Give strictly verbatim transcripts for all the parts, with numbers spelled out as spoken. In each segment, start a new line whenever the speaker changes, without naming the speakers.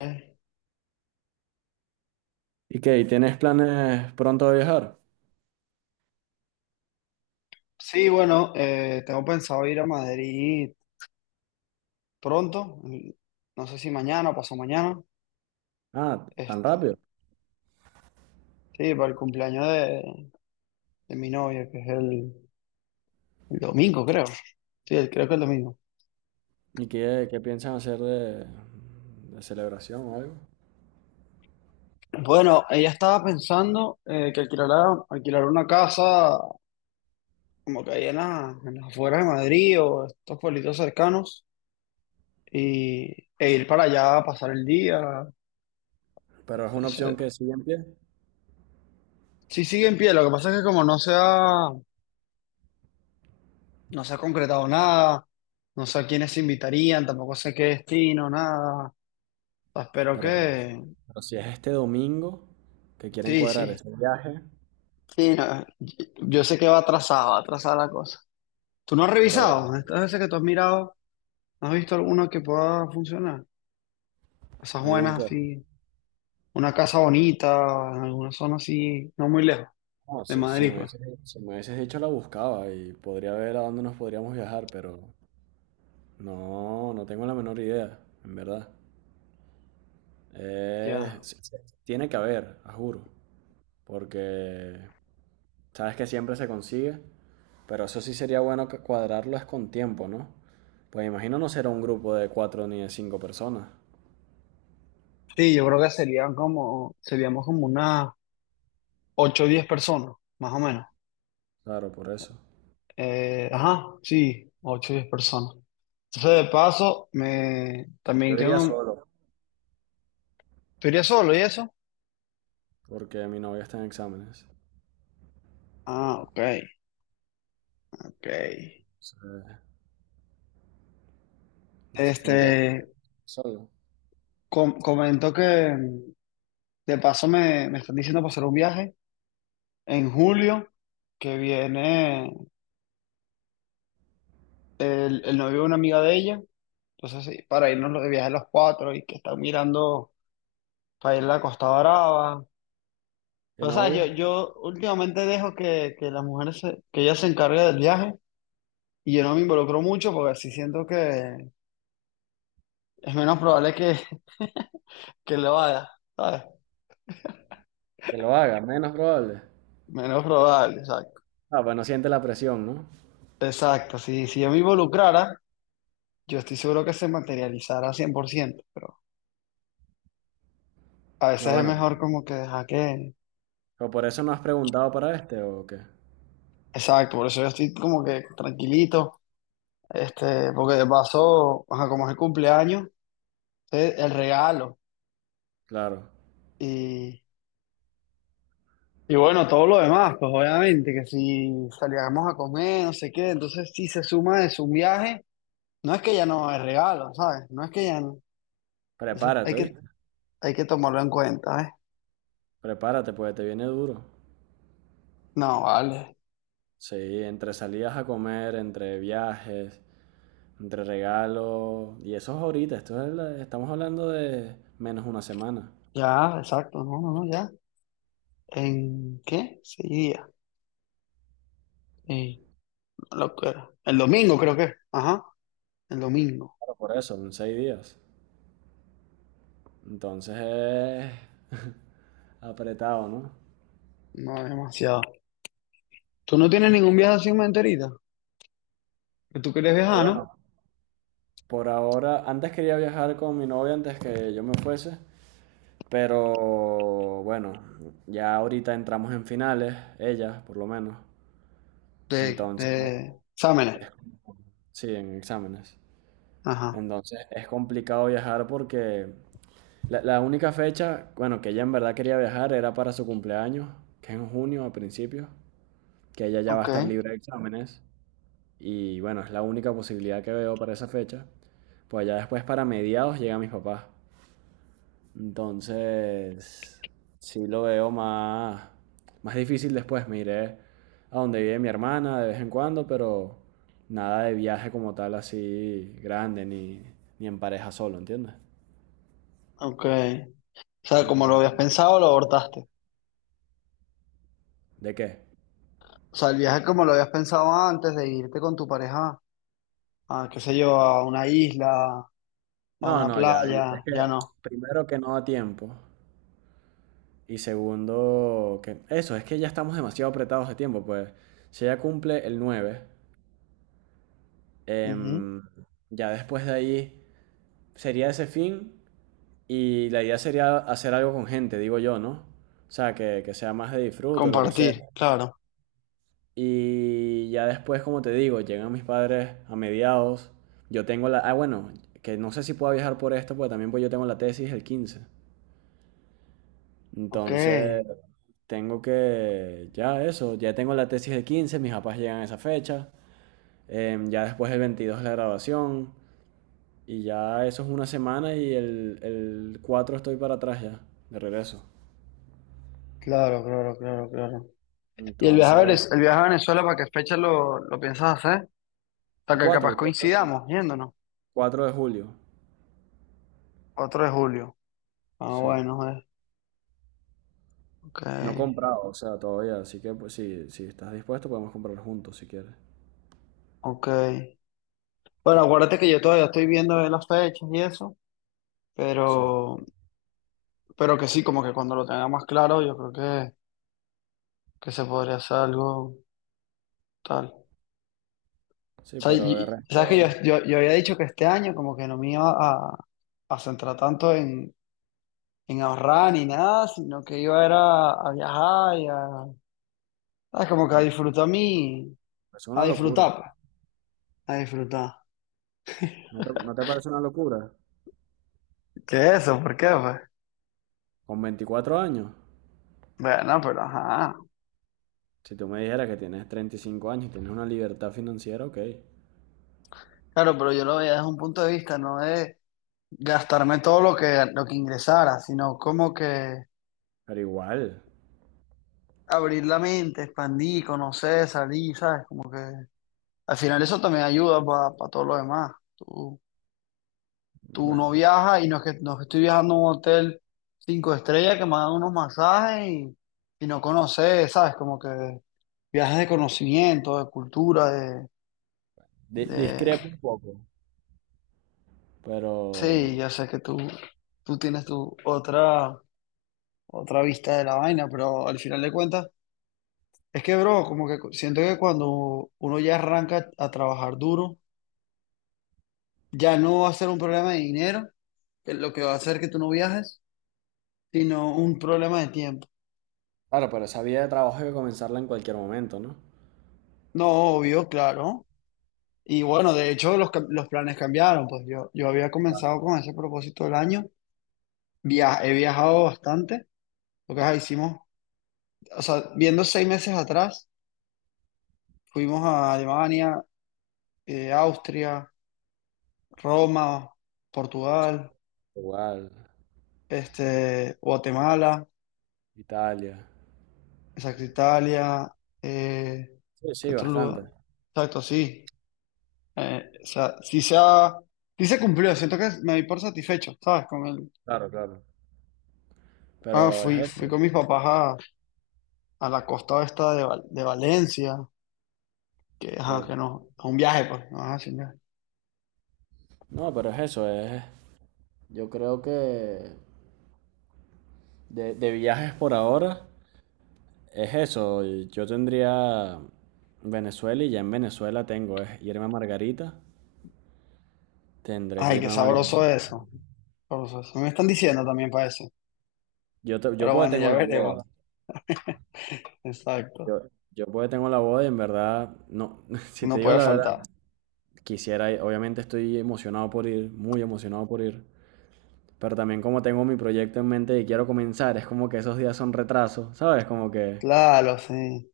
Eh,
¿Y qué? ¿Y ¿Tienes planes pronto de viajar?
Sí, bueno, eh, tengo pensado ir a Madrid pronto, mm, no sé si mañana o pasado mañana,
Ah, tan
este,
rápido.
sí, para el cumpleaños de, de mi novia, que es el, el domingo, creo. Sí, el- creo que el domingo.
¿Y qué, qué piensan hacer de, de celebración o algo?
Bueno, ella estaba pensando eh, que alquilara, alquilar una casa como que ahí en, la- en las afueras de Madrid o estos pueblitos cercanos y, e ir para allá a pasar el día.
Pero es una opción
Ese-
que sigue en pie.
Sí, sigue en pie, lo que pasa es que como no se ha No se ha concretado nada, no sé a quiénes se invitarían, tampoco sé qué destino, nada. Espero
Pero,
que...
pero si es este domingo que quieren
Sí,
cuadrar
sí,
ese viaje,
sí, no, Yo yo sé que va atrasado, va atrasada la cosa. ¿Tú no has
pero
revisado? Estas veces que tú has mirado, ¿no has visto alguna que pueda funcionar? Esas
algún
buenas
que...
así, una casa bonita, en alguna zona así, no muy lejos,
No,
de
si, si
Madrid,
me
pues.
hubieses, si me hubieses dicho la buscaba y podría ver a dónde nos podríamos viajar, pero no, no tengo la menor idea, en verdad. Eh,
Ya.
se- se- tiene que haber, a juro. Porque sabes que siempre se consigue, pero eso sí sería bueno que cuadrarlo es con tiempo, ¿no? Pues imagino no será un grupo de cuatro ni de cinco personas.
Sí, yo creo que serían como, seríamos como unas ocho o diez personas, más o menos.
Claro, por eso.
Eh, ajá, sí, ocho o diez personas. Entonces, de paso, me también
Yo
tengo
iría
un...
solo,
¿Tú irías solo y eso?
porque mi novia está en exámenes.
Ah, ok, ok.
Entonces, entonces
Este,
tendría que ir solo.
com- comentó que mm, de paso me, me están diciendo para hacer un viaje en julio, que viene el, el novio de una amiga de ella. Entonces, sí, para irnos de viaje los cuatro y que están mirando para ir a la Costa Brava.
¿Qué
Pero, ¿sabes? Yo,
novio?
yo últimamente dejo que, que las mujeres, se- que ellas se encarguen del viaje y yo no me involucro mucho porque así siento que es menos probable que, que le vaya, ¿sabes?
Que lo haga, menos probable.
Menos probable, exacto.
Ah, pues no siente la presión, ¿no?
Exacto, si, si yo me involucrara, yo estoy seguro que se materializara cien por ciento, pero a
No,
veces es
bueno.
mejor como que dejar que...
¿Pero por eso no has preguntado para este o qué?
Exacto, por eso yo estoy como que tranquilito, este, porque de paso, ajá, como es el cumpleaños, es el regalo
Claro.
y, y bueno, todo lo demás, pues obviamente, que si salíamos a comer, no sé qué, entonces si se suma de su viaje, no es que ya no es regalo, ¿sabes? No es que ya no. Entonces
Prepárate,
hay que,
¿oíste?
hay que tomarlo en cuenta, ¿eh?
Prepárate, pues te viene duro.
No, vale.
Sí, entre salidas a comer, entre viajes. Entre regalos. Y eso es ahorita. Esto es la- estamos hablando de menos una semana.
Ya, exacto. No, no, no, ya. ¿En qué? Seis días. Eh, una locura. El domingo creo que. Ajá. El domingo.
Claro, por eso, en seis días. Entonces es apretado, ¿no?
No, demasiado. ¿Tú no tienes ningún viaje así en mente ahorita? Que tú quieres
No,
viajar, ¿no?
bueno. Por ahora, antes quería viajar con mi novia antes que yo me fuese. Pero bueno, ya ahorita entramos en finales, ella por lo menos.
De,
Entonces,
de exámenes.
sí, en exámenes.
Ajá.
Entonces es complicado viajar porque La, la única fecha, bueno, que ella en verdad quería viajar era para su cumpleaños, que es en junio a principios, que ella ya va a
Ok,
estar libre de exámenes. Y bueno, es la única posibilidad que veo para esa fecha. Pues ya después para mediados llega mis papás. Entonces, sí lo veo más, más difícil después. Me iré a donde vive mi hermana de vez en cuando, pero nada de viaje como tal así grande, ni, ni en pareja solo, ¿entiendes?
ok. O sea, como lo
Entonces,
habías pensado, lo abortaste.
¿de qué?
O sea, el viaje como lo habías pensado antes de irte con tu pareja a, qué sé yo, a una isla, a
No,
una
no, ya. Es
playa,
que
ya no.
primero que no da tiempo. Y segundo, que eso, es que ya estamos demasiado apretados de tiempo, pues. Si ella cumple el nueve,
Ujú.
em, ya después de ahí sería ese fin. Y la idea sería hacer algo con gente, digo yo, ¿no? O sea, que, que sea más de disfrute, o lo que sea.
Compartir, claro.
Y ya después, como te digo, llegan mis padres a mediados. Yo tengo la... Ah, bueno, que no sé si puedo viajar por esto, porque también pues yo tengo la tesis el quince.
Ok.
Entonces, tengo que, ya eso, ya tengo la tesis de quince mis papás llegan a esa fecha, em, ya después el veintidós es la graduación, y ya eso es una semana y el, el cuatro estoy para atrás ya, de regreso.
Claro, claro, claro, claro. ¿Y el viaje a
Entonces,
Venez- el viaje a Venezuela, para qué fecha lo, lo piensas hacer?
el
Hasta que
cuatro
capaz
el cuatro
coincidamos yéndonos.
cuatro de julio,
cuatro de julio. Ah,
sí.
bueno, eh. Ok,
No he comprado, o sea, todavía, así que pues sí, si estás dispuesto podemos comprar juntos si quieres.
ok. Bueno, acuérdate que yo todavía estoy viendo de las fechas y eso,
Sí,
pero, pero que sí, como que cuando lo tenga más claro, yo creo que, que se podría hacer algo tal. O
sí,
sea,
pero de
y- sabes que yo,
resto,
yo, yo había dicho que este año como que no me iba a, a centrar tanto en, en ahorrar ni nada, sino que iba era a viajar y a, ¿sabes? Como que a
no,
disfrutar mi,
es
a
una locura.
disfrutar, pues, a disfrutar.
¿No te, ¿no te parece una locura?
¿Qué es eso? ¿Por qué, pues?
Con veinticuatro años.
Bueno, pero ajá.
Si tú me dijeras que tienes treinta y cinco años y tienes una libertad financiera, ok.
Claro, pero yo lo veía desde un punto de vista, no de gastarme todo lo que, lo que ingresara, sino como que
Pero igual,
abrir la mente, expandir, conocer, salir, ¿sabes? Como que al final eso también ayuda para todo lo demás. Tú Tú no
bueno,
viajas y no es que, no es que estoy viajando a un hotel cinco estrellas que me dan unos masajes y, y no conoces, ¿sabes? Como que viajes de conocimiento, de cultura, de,
di-
de...
discrepo un poco. Pero,
Sí, ya sé que tú, tú tienes tu otra, otra vista de la vaina, pero al final de cuentas, es que, bro, como que siento que cuando uno ya arranca a trabajar duro, ya no va a ser un problema de dinero, que es lo que va a hacer que tú no viajes, sino un problema de tiempo.
claro, pero esa vida de trabajo hay que comenzarla en cualquier momento, ¿no?
No, obvio, claro. Y bueno, de hecho los, cam- los planes cambiaron, pues yo, yo había comenzado con ese propósito del año. Via- he viajado bastante, lo que ajá, hicimos, o sea, viendo seis meses atrás, fuimos a Alemania, eh, Austria, Roma, Portugal,
Igual,
este, Guatemala,
Italia.
exacto, Italia, eh,
Sí,
¿qué
sí,
otro lugar?
bastante.
Exacto, sí. Eh, o sea, sí se ha- sí se cumplió, siento que me di por satisfecho, ¿sabes? Con el,
Claro, claro.
ah,
Pero es
fui, fui
eso,
con mis papás a la costa esta de, Val- de Valencia, que, ajá,
claro.
que no, es un viaje, pues, no vas a sin.
No, pero es eso, es... Yo creo que de, de viajes por ahora es eso. Yo tendría Venezuela y ya en Venezuela tengo, es irme a Margarita. Tendré
Ay,
que
qué
irme a Margarita.
sabroso eso. Sabroso eso. Me están diciendo también para eso.
Yo, te- yo
Pero
porque
bueno,
tengo
ya
la boda.
veremos. Exacto.
Yo, yo porque tengo la boda y en verdad, no, si te
No
digo
puede
la verdad,
faltar.
quisiera ir. Obviamente estoy emocionado por ir, muy emocionado por ir. Pero también como tengo mi proyecto en mente y quiero comenzar, es como que esos días son retrasos, ¿sabes? Como que...
Claro, sí.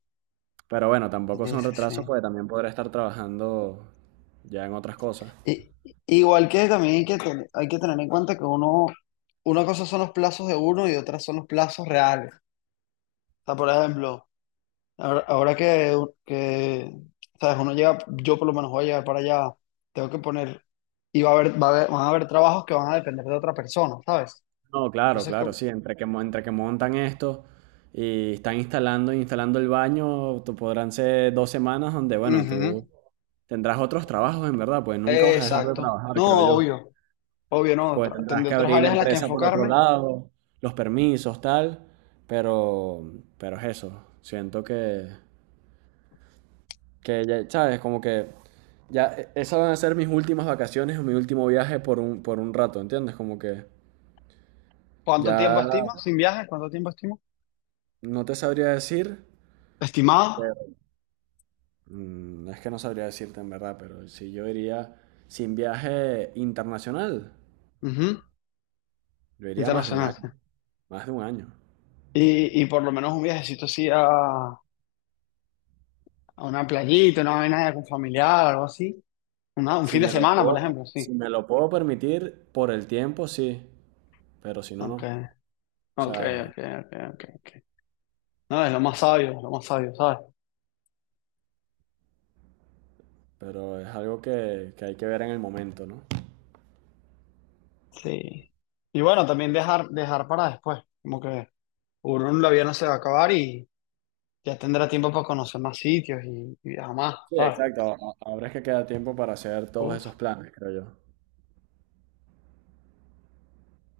Pero bueno,
Sí,
tampoco son
sí,
retrasos
sí.
porque también podré estar trabajando ya en otras cosas.
Y, igual que también hay que, ten- hay que tener en cuenta que uno, una cosa son los plazos de uno y otra son los plazos reales. O sea, por ejemplo, Ahora, ahora que, que, sabes, uno llega, yo por lo menos voy a llegar para allá, tengo que poner, y va a haber, va a haber- van a haber trabajos que van a depender de otra persona, ¿sabes?
No, claro,
Entonces,
claro,
como,
sí, entre que, mo- entre que montan esto y están instalando, instalando el baño, tú podrán ser dos semanas donde, bueno, tú
ujú,
tendrás otros trabajos en verdad, pues nunca vas a dejar de
exacto.
trabajar,
No,
creo yo.
obvio, obvio, no.
Pues
otra-
tendrás
Tendré
que
otras
abrir la
áreas en las que
empresa por otro
enfocarme.
lado, los permisos, tal, pero, pero es eso, siento que, que ya, sabes, como que ya eh, esas van a ser mis últimas vacaciones o mi último viaje por un, por un rato, ¿entiendes? Como que
¿Cuánto tiempo
ya
estima sin viaje? ¿Cuánto tiempo estima?
no te sabría decir.
Estimado,
Mm, es que no sabría decirte en verdad, pero si yo iría sin viaje internacional,
ujú,
yo iría más de un
internacional.
año,
Sí.
más de un año.
Y, y por lo menos un viajecito así a, a una playita, una vaina con familiar, algo así. Una- un
Si
fin de
me lo
semana, por
puedo,
ejemplo, sí.
si me lo puedo permitir por el tiempo, sí, pero si no,
Ok.
no. O
Ok,
sea,
ok, ok, ok, ok. No, es lo más sabio, es lo más sabio, ¿sabes?
pero es algo que, que hay que ver en el momento, ¿no?
Sí. Y bueno, también dejar, dejar para después, como que uno la vida no se va a acabar y ya tendrá tiempo para conocer más sitios y, y viajar más,
Sí,
¿sabes?
exacto. a- Ahora es que queda tiempo para hacer todos esos
Uf.
planes, creo yo.